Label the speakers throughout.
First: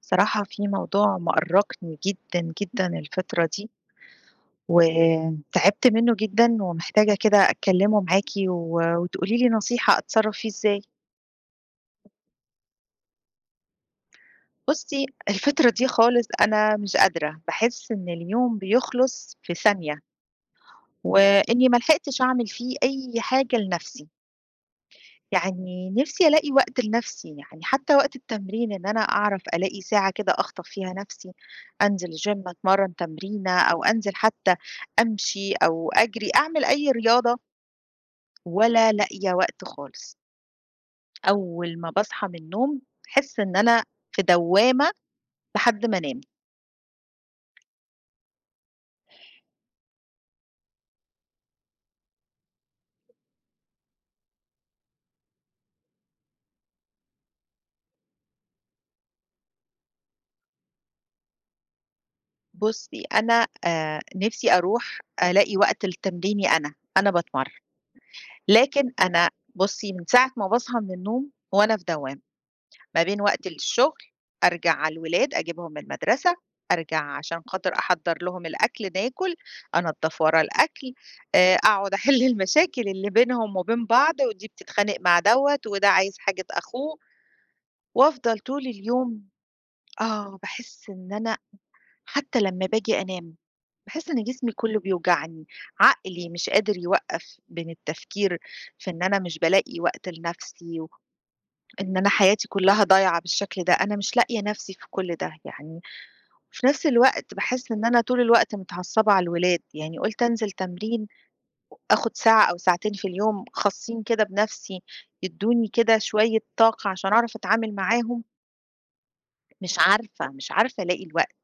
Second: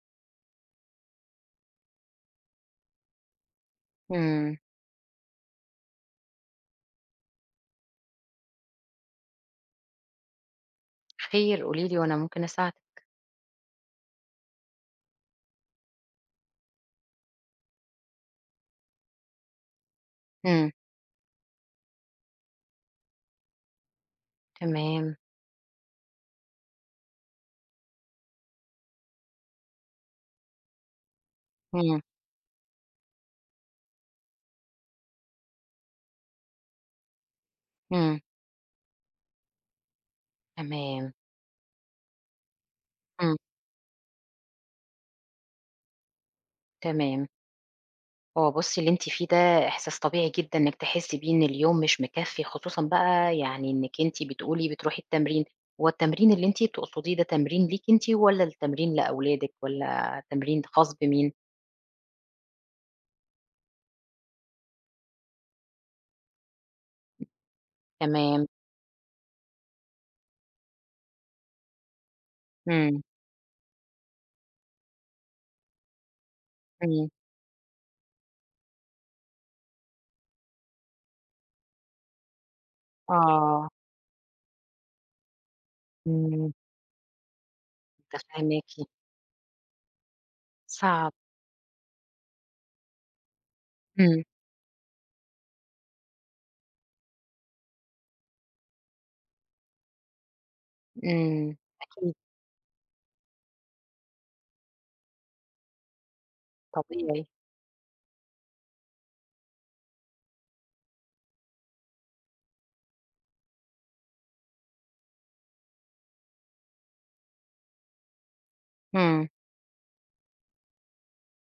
Speaker 1: صراحة في موضوع مأرّقني جدًا، جدًا الفترة دي،
Speaker 2: إمم،
Speaker 1: وتعبت منّه جدًا ومحتاجة كده أتكلّمه معاكِ و وتقولي لي نصيحة أتصرّف فيه إزاي.
Speaker 2: خير قولي لي وأنا ممكن أساعدِك.
Speaker 1: بُصّي، الفترة دي خالص أنا مش قادرة، باحس إن اليوم بيخلص في ثانية،
Speaker 2: إمم،
Speaker 1: وإنّي ما لحقتش أعمل فيه أي حاجة لنَفْسي.
Speaker 2: تمام،
Speaker 1: يعني نِفْسي ألاقي وقت لنَفْسي، يعني حتى وقت التمرين إن أنا أعرف ألاقي ساعة كده أخطف فيها نَفْسي،
Speaker 2: إمم،
Speaker 1: أنزل الgym أتمرّن تمرينة أو أنزل حتى أمشي أو أجري، أعمل أي رياضة
Speaker 2: إمم،
Speaker 1: ولا لاقية وقت خالص.
Speaker 2: تمام،
Speaker 1: أول ما باصحى من النوم
Speaker 2: إمم،
Speaker 1: باحس إن أنا في دوّامة لحد ما أنام.
Speaker 2: تمام. هو بُصّي اللي أنتِ فيه ده إحساس طبيعي جدًا إنِّك تحسّي بيه إن اليوم مش مكفّي، خصوصًا بقى يعني إنِّك أنتِ بتقولي بتروحي التمرين، هو التمرين اللي أنتِ بتقصديه ده تمرين ليكِ أنتِ والّا التمرين لأولادِك والّا تمرين خاص بمين؟
Speaker 1: بُصّي، أنا نِفْسي أروح ألاقي وقت لتمريني أنا، أنا باتمرّن،
Speaker 2: تمام،
Speaker 1: لكن أنا بُصّي من ساعة ما باصحى من النوم وأنا في دوّامة. ما
Speaker 2: إمم،
Speaker 1: بين وقت الشغل، أرجع على الولاد أجيبهم من المدرسة، أرجع
Speaker 2: إمم،
Speaker 1: عشان خاطر أحضّر لهم الأكل ناكل، أنضّف ورا الأكل، أقعد أحِل المشاكل اللي بينهم
Speaker 2: آه،
Speaker 1: وبين بعض ودي بتتخانق مع دوّة وده عايز حاجة
Speaker 2: إمم،
Speaker 1: أخوه، وأفضل طول
Speaker 2: متفهّماكِ،
Speaker 1: اليوم آه، باحس إن
Speaker 2: صعب،
Speaker 1: أنا حتى لمّا باجي أنام، باحس
Speaker 2: إمم،
Speaker 1: إن جسمي كُلّه بيوجعني، عقلي مش قادر يوقّف بين التفكير في إن أنا مش بالاقي وقت لنَفْسي و
Speaker 2: إمم،
Speaker 1: إن أنا
Speaker 2: أكيد
Speaker 1: حياتي كلّها ضايعة بالشكل ده، أنا مش لاقية نَفْسي في كل ده يعني، وفي نَفْس
Speaker 2: طبيعي،
Speaker 1: الوقت باحس إن أنا طول الوقت متعصبة على الولاد، يعني قُلت أنزل تمرين آخُد ساعة أو ساعتين في اليوم خاصين كده بنَفْسي، يدّوني كده شوية طاقة عشان أعرف أتعامل معاهم،
Speaker 2: إمم.
Speaker 1: مش عارفة ألاقي الوقت،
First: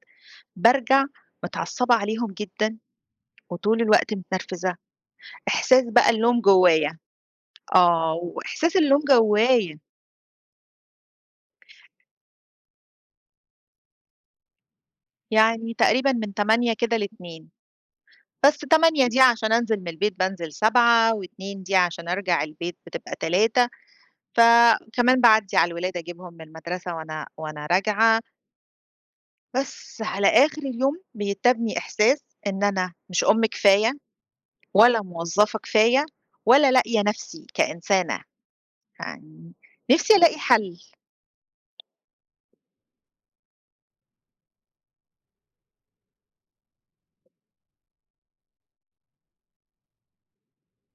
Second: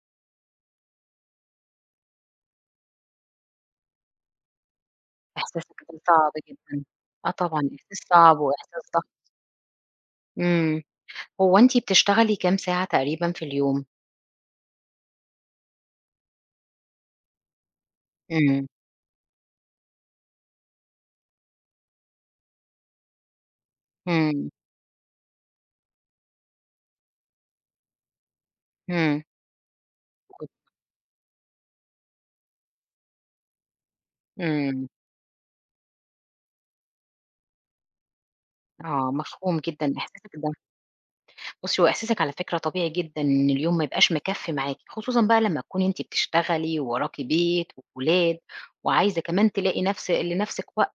Speaker 1: بارجع متعصبة عليهم جدًا وطول الوقت متنرفزة،
Speaker 2: إحساسِك
Speaker 1: إحساس
Speaker 2: كان
Speaker 1: بقى
Speaker 2: صعب
Speaker 1: اللوم
Speaker 2: جدًا.
Speaker 1: جوّايا،
Speaker 2: آه طبعًا، إحساس
Speaker 1: آه،
Speaker 2: صعب
Speaker 1: وإحساس
Speaker 2: وإحساس
Speaker 1: اللوم
Speaker 2: ضغط.
Speaker 1: جوّايا،
Speaker 2: إمم. هو أنتِ بتشتغلي كام ساعة تقريبًا في اليوم؟
Speaker 1: يعني تقريبًا من 08:00 كده ل14:00. بس
Speaker 2: إمم،
Speaker 1: 8 دي عشان أنزل من البيت بانزل 7، و2 دي عشان أرجع البيت بتبقى 3،
Speaker 2: إمم،
Speaker 1: فكمان باعدّي على الولاد أجيبهم من المدرسة وأنا راجعة،
Speaker 2: إمم.
Speaker 1: بس على
Speaker 2: كنت
Speaker 1: آخر اليوم بيتّبني إحساس إن أنا مش أم كفاية
Speaker 2: إمم.
Speaker 1: ولا موظفة كفاية ولا لاقية نَفْسي كإنسانة،
Speaker 2: آه،
Speaker 1: يعني
Speaker 2: مفهوم جدًا
Speaker 1: نِفْسي
Speaker 2: إحساسِك
Speaker 1: ألاقي
Speaker 2: ده.
Speaker 1: حَل.
Speaker 2: بُصّي، هو إحساسِك على فكرة طبيعي جدًا إن اليوم ما يبقاش مكفّي معاكِ، خصوصًا بقى لمّا تكوني أنتِ بتشتغلي ووراكِ بيت وولاد وعايزة كمان تلاقي نفس لنفسِك وقت،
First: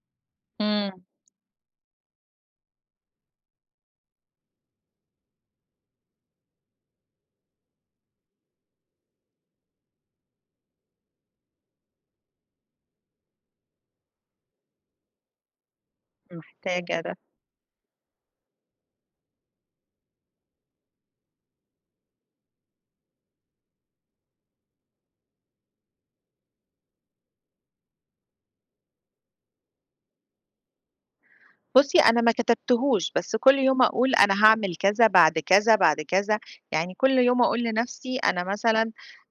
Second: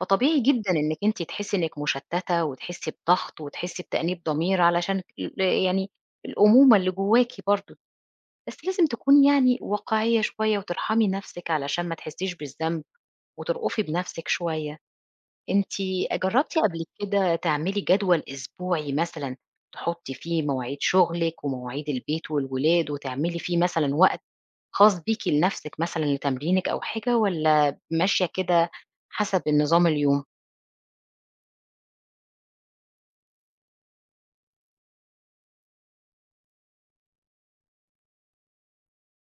Speaker 2: فطبيعي جدًا إنِّك
Speaker 1: إمم.
Speaker 2: أنتِ تحسّي إنِّك مشتّتة وتحسّي بضغط وتحسّي بتأنيب ضمير علشان يعني الأمومة اللي جواكِ برضه. بس لازم تكوني يعني واقعية شوية وترحمي نفسِك علشان ما تحسّيش بالذنب وترأفي بنفسِك شوية. أنتِ جرّبتِ قبل
Speaker 1: محتاجة ده.
Speaker 2: كده تعملي جدول أسبوعي مثلًا تحُطّي فيه مواعيد شغلِك ومواعيد البيت والولاد وتعملي فيه مثلًا وقت خاص بيكِ لنفسِك مثلًا لتمرينِك أو حاجة والّا ماشية كده حسب النظام اليوم؟
Speaker 1: بُصّي، أنا ما كتبتهوش، بس كل يوم أقول أنا هاعمل كذا، بعد كذا، بعد كذا، يعني كل يوم أقول لنفسي أنا مثلًا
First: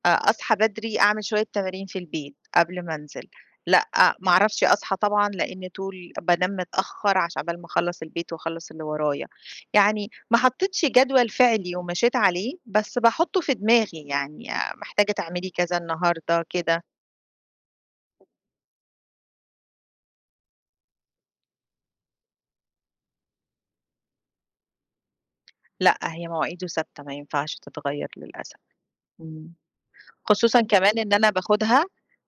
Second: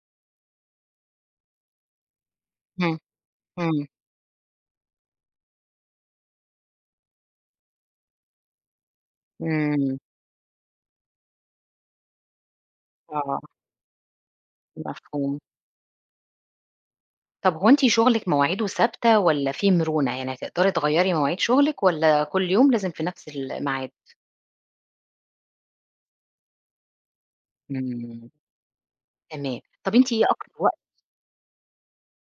Speaker 1: أصحى بدري أعمل شوية تمارين في البيت قبل ما
Speaker 2: إمم،
Speaker 1: أنزل،
Speaker 2: إمم،
Speaker 1: لأ آه، ما أعرفش أصحى طبعًا لإن طول بانام متأخر عقبال ما أخلّص البيت وأخلّص اللي ورايا،
Speaker 2: إمم،
Speaker 1: يعني ما حطيتش جدول فعلي ومشيت عليه، بس
Speaker 2: آه،
Speaker 1: باحطه في دماغي يعني آه، محتاجة
Speaker 2: مفهوم.
Speaker 1: تعملي كذا النهارده كده،
Speaker 2: طب هو أنتِ شغلِك مواعيده ثابتة والّا في مرونة؟ يعني هتقدري تغيّري مواعيد شغلِك والّا كل يوم لازم في نفس الميعاد؟
Speaker 1: لأ هي مواعيده ثابتة ما ينفعش تتغيّر
Speaker 2: إمم،
Speaker 1: للأسف. إمم.
Speaker 2: تمام. طب أنتِ إيه أكتر
Speaker 1: خصوصًا
Speaker 2: وقت
Speaker 1: كمان إن أنا باخدها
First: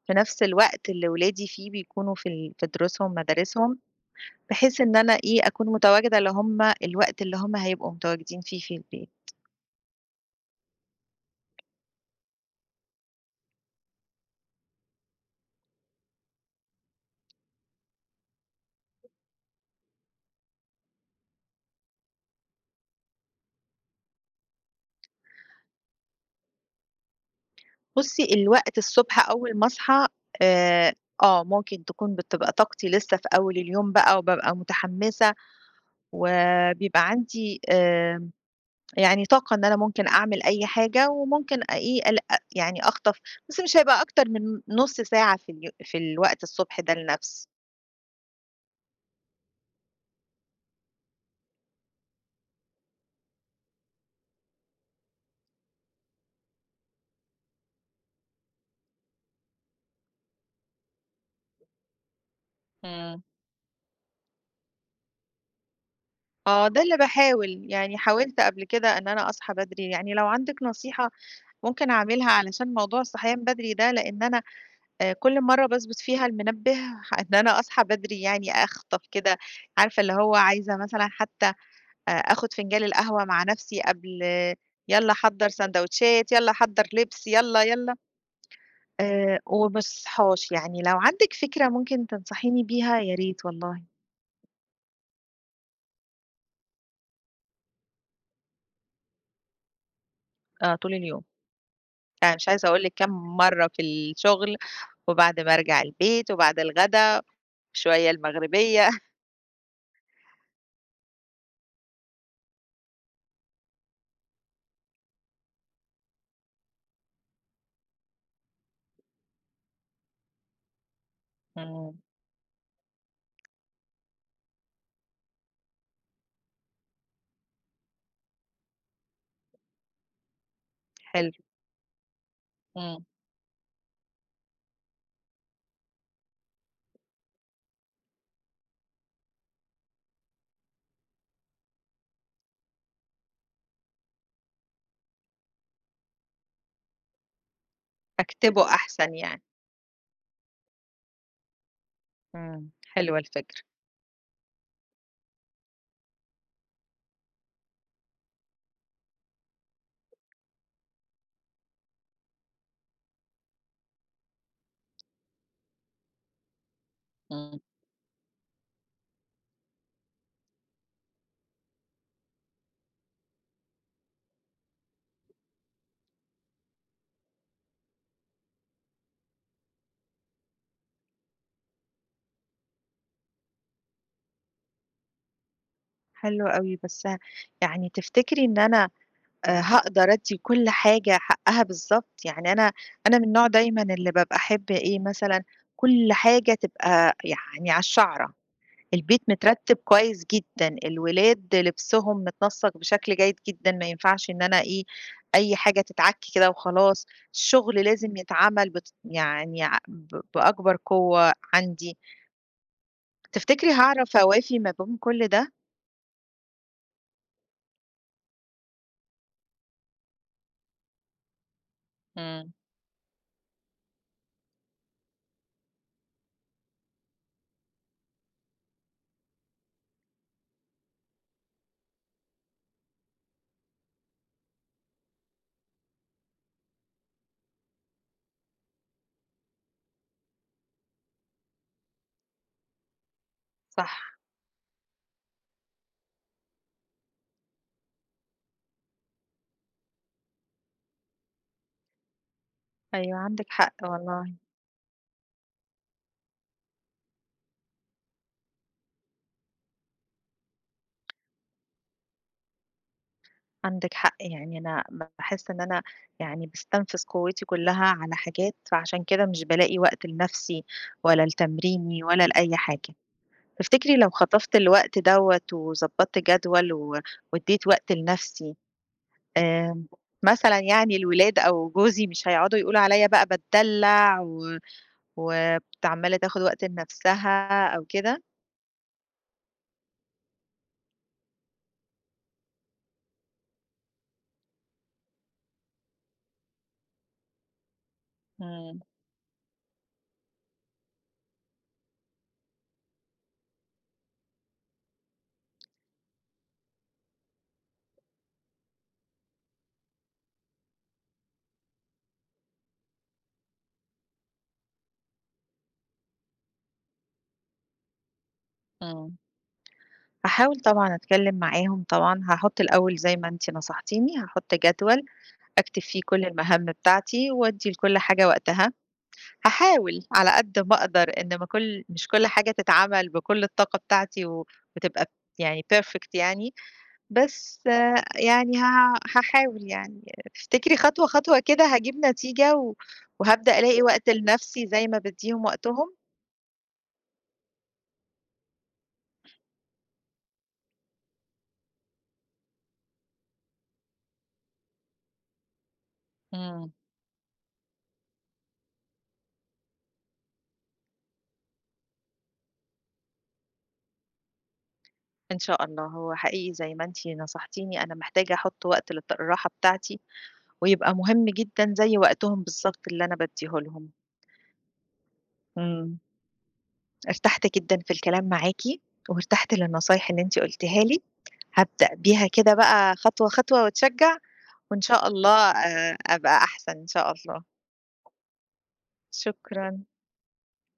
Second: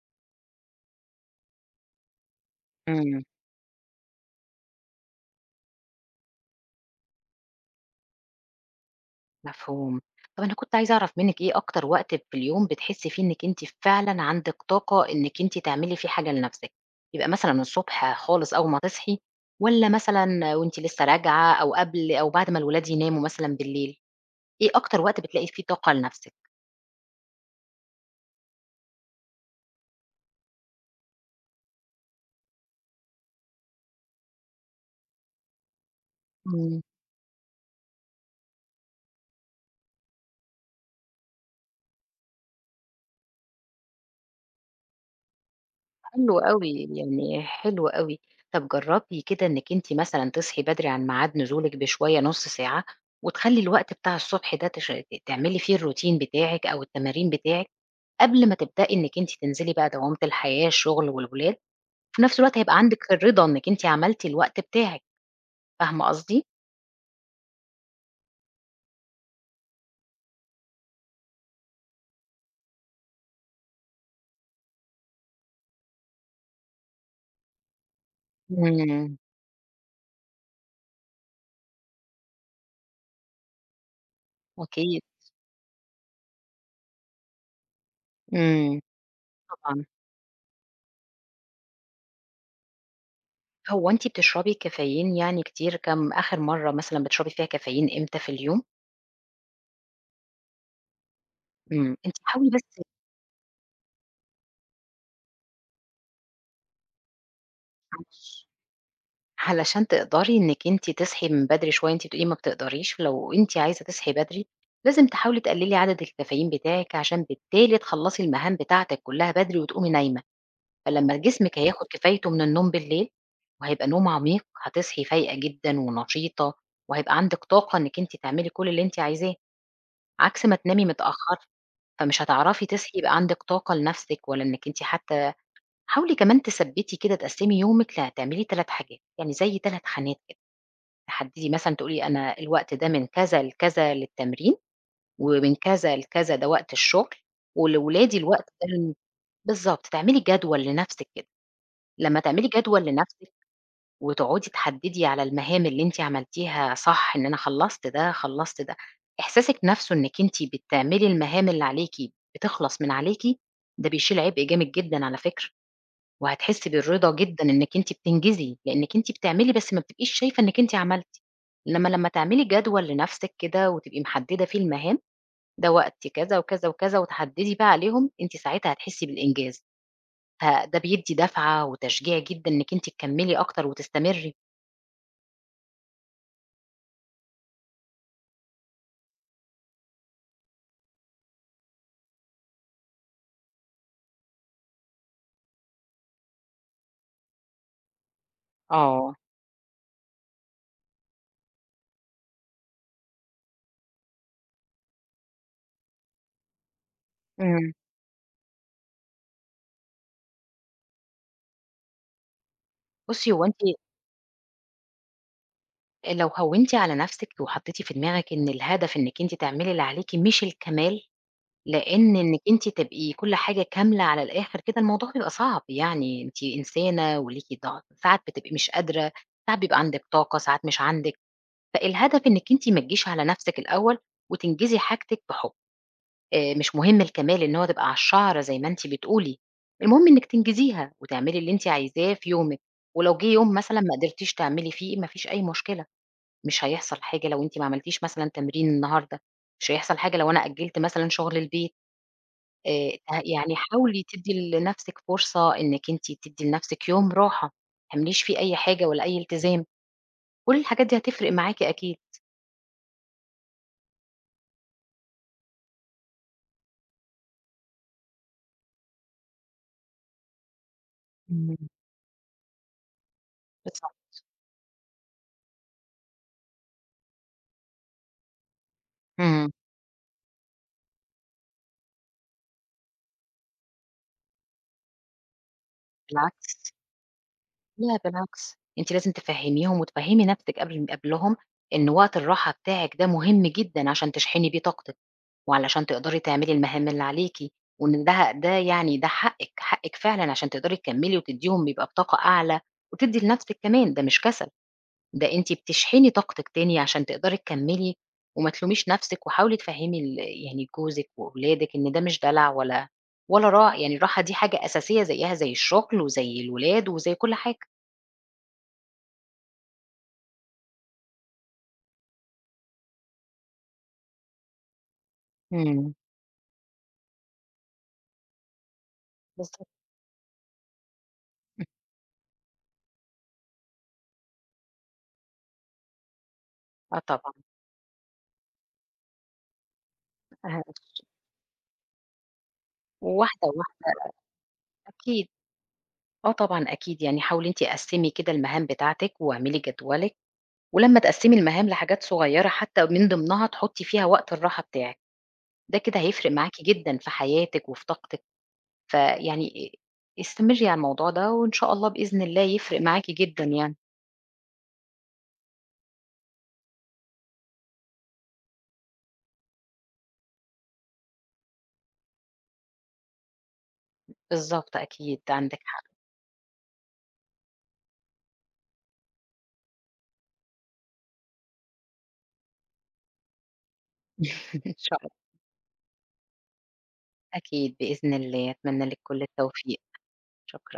Speaker 1: في نفس الوقت اللي ولادي فيه بيكونوا في دروسهم
Speaker 2: إمم،
Speaker 1: مدارسهم، بحيث إن أنا إيه، أكون متواجدة اللي هم الوقت اللي هم هيبقوا متواجدين فيه في البيت.
Speaker 2: مفهوم. طب أنا كنت عايزة أعرف منِّك إيه أكتر وقت في اليوم بتحسّي فيه إنِّك أنتِ فعلًا عندِك طاقة إنِّك أنتِ تعملي فيه حاجة لنفسِك؟ يبقى مثلًا الصبح خالص أول ما تصحي والّا مثلًا وأنتِ لسه راجعة أو قبل أو بعد ما الولاد يناموا مثلًا بالليل؟ إيه أكتر وقت بتلاقي فيه طاقة لنفسِك؟
Speaker 1: بُصّي، الوقت الصبح أول ما أصحى آآ، آه، ممكن تكون بتبقى طاقتي لسه في أول اليوم بقى وبابقى متحمسة
Speaker 2: إمم.
Speaker 1: وبيبقى عندي يعني طاقة إن أنا ممكن أعمل أي حاجة وممكن أ إيه، أل أ يعني أخطف بس مش هيبقى أكتر من نُص ساعة في
Speaker 2: حلو
Speaker 1: الوقت الصبح
Speaker 2: أوي،
Speaker 1: ده
Speaker 2: يعني
Speaker 1: لنفسي.
Speaker 2: حلو أوي. طب جرّبي كده إنِّك أنتِ مثلًا تصحي بدري عن ميعاد نزولِك بشوية نُص ساعة، وتخلّي الوقت بتاع الصبح ده تش ت تعملي فيه الروتين بتاعِك أو التمارين بتاعِك، قبل ما تبدئي إنِّك أنتِ تنزلي بقى دوامة الحياة، الشغل والولاد، في نفس الوقت هيبقى عندِك
Speaker 1: إمم.
Speaker 2: الرضا إنِّك أنتِ عملتِ الوقت بتاعِك، فاهمة قصدي؟
Speaker 1: آه، ده اللي باحاول، يعني حاولت قبل كده إن أنا أصحى بدري، يعني لو عندِك نصيحة ممكن أعملها علشان موضوع الصحيان بدري ده، لإن أنا كل مرّة باضبط فيها المنبه إن أنا أصحى بدري يعني أخطف
Speaker 2: إمم،
Speaker 1: كده، عارفة اللي هو عايزة مثلًا حتى آخُد فنجان القهوة مع نفسي قبل
Speaker 2: أكيد،
Speaker 1: يالّا حضّر سندوتشات، يالّا حضّر لبس، يالّا،
Speaker 2: إمم،
Speaker 1: وما
Speaker 2: طبعًا.
Speaker 1: باصحاش، يعني لو عندِك فكرة ممكن تنصحيني بيها يا ريت والله،
Speaker 2: هو أنتِ بتشربي كافيين يعني كتير؟ كام آخر مرّة مثلًا بتشربي فيها كافيين إمتى في اليوم؟
Speaker 1: طول اليوم.
Speaker 2: إمم، أنتِ
Speaker 1: أنا مش
Speaker 2: حاولي
Speaker 1: عايزة أقول لِك كام مرّة في الشغل، وبعد ما أرجع البيت، وبعد الغدا، شوية
Speaker 2: بس
Speaker 1: المغربية.
Speaker 2: علشان تقدري إنِّك أنتِ تصحي من بدري شوية، أنتِ بتقولي ما بتقدريش، لو أنتِ عايزة تصحي بدري لازم تحاولي تقللي عدد الكافيين بتاعِك، عشان بالتالي تخلّصي المهام بتاعتِك كلّها بدري وتقومي نايمة، فلمّا جسمِك هياخد
Speaker 1: إمم.
Speaker 2: كفايته من النوم بالليل، وهيبقى نوم عميق، هتصحي فايقة جدًا ونشيطة، وهيبقى عندِك طاقة إنِّك أنتِ تعملي كل اللي أنتِ عايزاه، عكس ما تنامي
Speaker 1: حلو.
Speaker 2: متأخر، فمش هتعرفي تصحي
Speaker 1: إمم.
Speaker 2: يبقى عندِك طاقة لنفسِك ولا إنِّك أنتِ حتى حاولي كمان تثبّتي كده تقسّمي يومِك هتعملي 3 حاجات، يعني زي 3 خانات كده. تحددي مثلًا تقولي أنا الوقت ده من كذا لكذا للتمرين، ومن كذا لكذا ده وقت الشغل، ولولادي الوقت
Speaker 1: أكتبه
Speaker 2: ده
Speaker 1: أحسن يعني.
Speaker 2: بالضبط، تعملي جدول لنفسِك كده، لمّا تعملي
Speaker 1: إمم.
Speaker 2: جدول
Speaker 1: حلوة
Speaker 2: لنفسِك
Speaker 1: الفكرة.
Speaker 2: وتقعدي تحددي على المهام اللي أنتِ عملتيها صح، إن أنا خلّصت ده، خلّصت ده، إحساسِك نفسه إنِّك أنتِ بتعملي المهام اللي عليكِ بتخلص من عليكِ، ده بيشيل عبء جامد جدًا على فكرة. وهتحسّي بالرضا جدًا
Speaker 1: إمم.
Speaker 2: إنِّك أنتِ بتنجزي، لإنِّك أنتِ بتعملي بس ما بتبقيش شايفة إنِّك أنتِ عملتِ، إنّما لمّا تعملي جدول لنَفْسِك كده وتبقي محدّدة فيه المهام، ده وقت كذا وكذا وكذا وتحدّدي بقى عليهم، أنتِ ساعتها هتحسّي بالإنجاز، ده بيدّي دفعة وتشجيع جدًا إنِّك أنتِ تكمّلي أكتر وتستمرّي.
Speaker 1: حلو أوي، بس يعني تفتكري إن أنا هاقدر أدّي كل حاجة حقّها بالضبط؟ يعني أنا من النوع دايمًا اللي بابقى أحب إيه مثلًا، كل حاجة تبقى يعني على الشَعرة.
Speaker 2: آه،
Speaker 1: البيت مترتب كويس جدًا، الولاد لبسهم متنسّق بشكل جيد جدًا، ما ينفعش إن أنا إيه، أي حاجة تتعك كده وخلاص،
Speaker 2: إمم.
Speaker 1: الشغل لازم يتعمل بت يعني ع ب بأكبر قوة عندي.
Speaker 2: بُصّي، هو أنتِ
Speaker 1: تفتكري هاعرف أوافي ما بين كل ده؟
Speaker 2: لو هوّنتِ على نَفْسِك وحطّيتِ في دماغِك إن الهدف إنِّك أنتِ تعملي اللي عليكِ مش الكمال لإن إنِّك
Speaker 1: إمم،
Speaker 2: أنتِ تبقي كل حاجة كاملة على الآخر كده الموضوع بيبقى صعب، يعني أنتِ إنسانة وليكِ ضغط، ساعات بتبقي مش قادرة، ساعات بيبقى عندِك طاقة، ساعات مش عندِك، فالهدف إنِّك أنتِ ما تجيش على نفسِك الأول وتنجزي حاجتِك بحُب، مش مهم الكمال إن هو تبقى على الشعرة زي ما أنتِ بتقولي، المهم إنِّك تنجزيها وتعملي اللي أنتِ عايزاه في يومِك، ولو جِه يوم مثلًا ما
Speaker 1: صح،
Speaker 2: قدرتيش تعملي فيه ما فيش أي مشكلة، مش هيحصل حاجة لو أنتِ ما عملتيش مثلًا تمرين النهارده، مش هيحصل حاجة لو أنا أجّلت مثلًا شغل البيت.
Speaker 1: أيوه
Speaker 2: ه
Speaker 1: عندِك
Speaker 2: يعني
Speaker 1: حق
Speaker 2: حاولي
Speaker 1: والله،
Speaker 2: تدّي لنَفْسِك فرصة إنِّك أنتِ تدّي لنَفْسِك يوم راحة، ما تعمليش فيه أي حاجة ولا أي التزام، كل الحاجات دي هتفرق معاكِ أكيد.
Speaker 1: عندِك حق، يعني أنا باحس إن أنا يعني باستنفذ قوتي كلها على حاجات، فعشان كده مش بالاقي وقت لنفسي ولا
Speaker 2: إمم.
Speaker 1: لتمريني ولا لأي حاجة. تفتكري
Speaker 2: بالضبط.
Speaker 1: لو خطفت الوقت دوّة وضبّطت جدول و وادّيت وقت لنَفْسي،
Speaker 2: إمم.
Speaker 1: آمم، مثلًا يعني الولاد أو جوزي مش هيقعدوا يقولوا عليّا بقى باتدلّع و عمّالة تاخُد وقت
Speaker 2: بالعكس،
Speaker 1: لنَفْسها أو
Speaker 2: لا
Speaker 1: كده؟
Speaker 2: بالعكس، أنتِ لازم تفهّميهم وتفهّمي نَفْسِك قبلهم إن وقت الراحة بتاعِك ده مهم جدًا عشان تشحني بيه طاقتِك، وعلشان تقدري تعملي المهام اللي عليكِ، وإن ده
Speaker 1: إمم،
Speaker 2: يعني ده حقِّك، حقِّك فعلًا عشان تقدري تكمّلي وتدّيهم بيبقى بطاقة أعلى، وتدّي لنَفْسِك كمان، ده مش كسل. ده أنتِ بتشحني طاقتِك تاني عشان تقدري تكمّلي وما تلوميش نَفْسِك وحاولي تفهّمي يعني جوزِك وأولادِك إن ده مش دلع ولا ولا را يعني الراحة دي حاجة أساسية زيّها زي الشغل وزي الولاد وزي كل حاجة.
Speaker 1: إمم. هاحاول طبعًا أتكلّم معاهم طبعًا، هاحُط الأول زي ما أنتِ نصحتيني، هاحُط جدول أكتب
Speaker 2: إمم،
Speaker 1: فيه كل المهام بتاعتي وأدّي لكل حاجة وقتها.
Speaker 2: بالضبط.
Speaker 1: هاحاول على قد ما أقدر إن ما
Speaker 2: إمم.
Speaker 1: كل مش كل حاجة تتعمل بكل الطاقة بتاعتي و وتبقى يعني perfect يعني،
Speaker 2: آه طبعًا.
Speaker 1: بس آه، يعني ه هاحاول يعني.
Speaker 2: آآ
Speaker 1: تفتكري خطوة كده هاجيب نتيجة و
Speaker 2: واحدة،
Speaker 1: وهابدأ ألاقي
Speaker 2: واحدة
Speaker 1: وقت لنفسي زي ما
Speaker 2: أكيد.
Speaker 1: بادّيهم وقتهم؟
Speaker 2: آه طبعًا أكيد. يعني حاولي أنتِ قسّمي كده المهام بتاعتِك واعملي جدولِك ولمّا تقسّمي المهام لحاجات صغيّرة حتى من ضمنها تحُطّي فيها وقت الراحة بتاعِك، ده كده هيفرق معاكِ
Speaker 1: إمم،
Speaker 2: جدًا في حياتِك وفي طاقتِك. فيعني استمري على الموضوع ده وإن شاء الله بإذن الله يفرق معاكِ جدًا يعني.
Speaker 1: إن شاء الله. هو حقيقي زي ما أنتِ نصحتيني أنا محتاجة أحُط وقت الراحة بتاعتي ويبقى مهم جدًا زي وقتهم بالضبط اللي أنا بادّيه لهم.
Speaker 2: بالضبط أكيد، عندِك حق.
Speaker 1: إمم. ارتحت جدًا في الكلام معاكِ، وارتحت للنصايح اللي أنتِ قُلتيها لي، هابدأ بيها كده بقى خطوة واتشجّع،
Speaker 2: إن
Speaker 1: وإن
Speaker 2: شاء
Speaker 1: شاء
Speaker 2: الله.
Speaker 1: الله أبقى أحسن إن شاء الله،
Speaker 2: أكيد بإذن الله، أتمنى لِك كل التوفيق.
Speaker 1: شكرًا.
Speaker 2: شكرًا.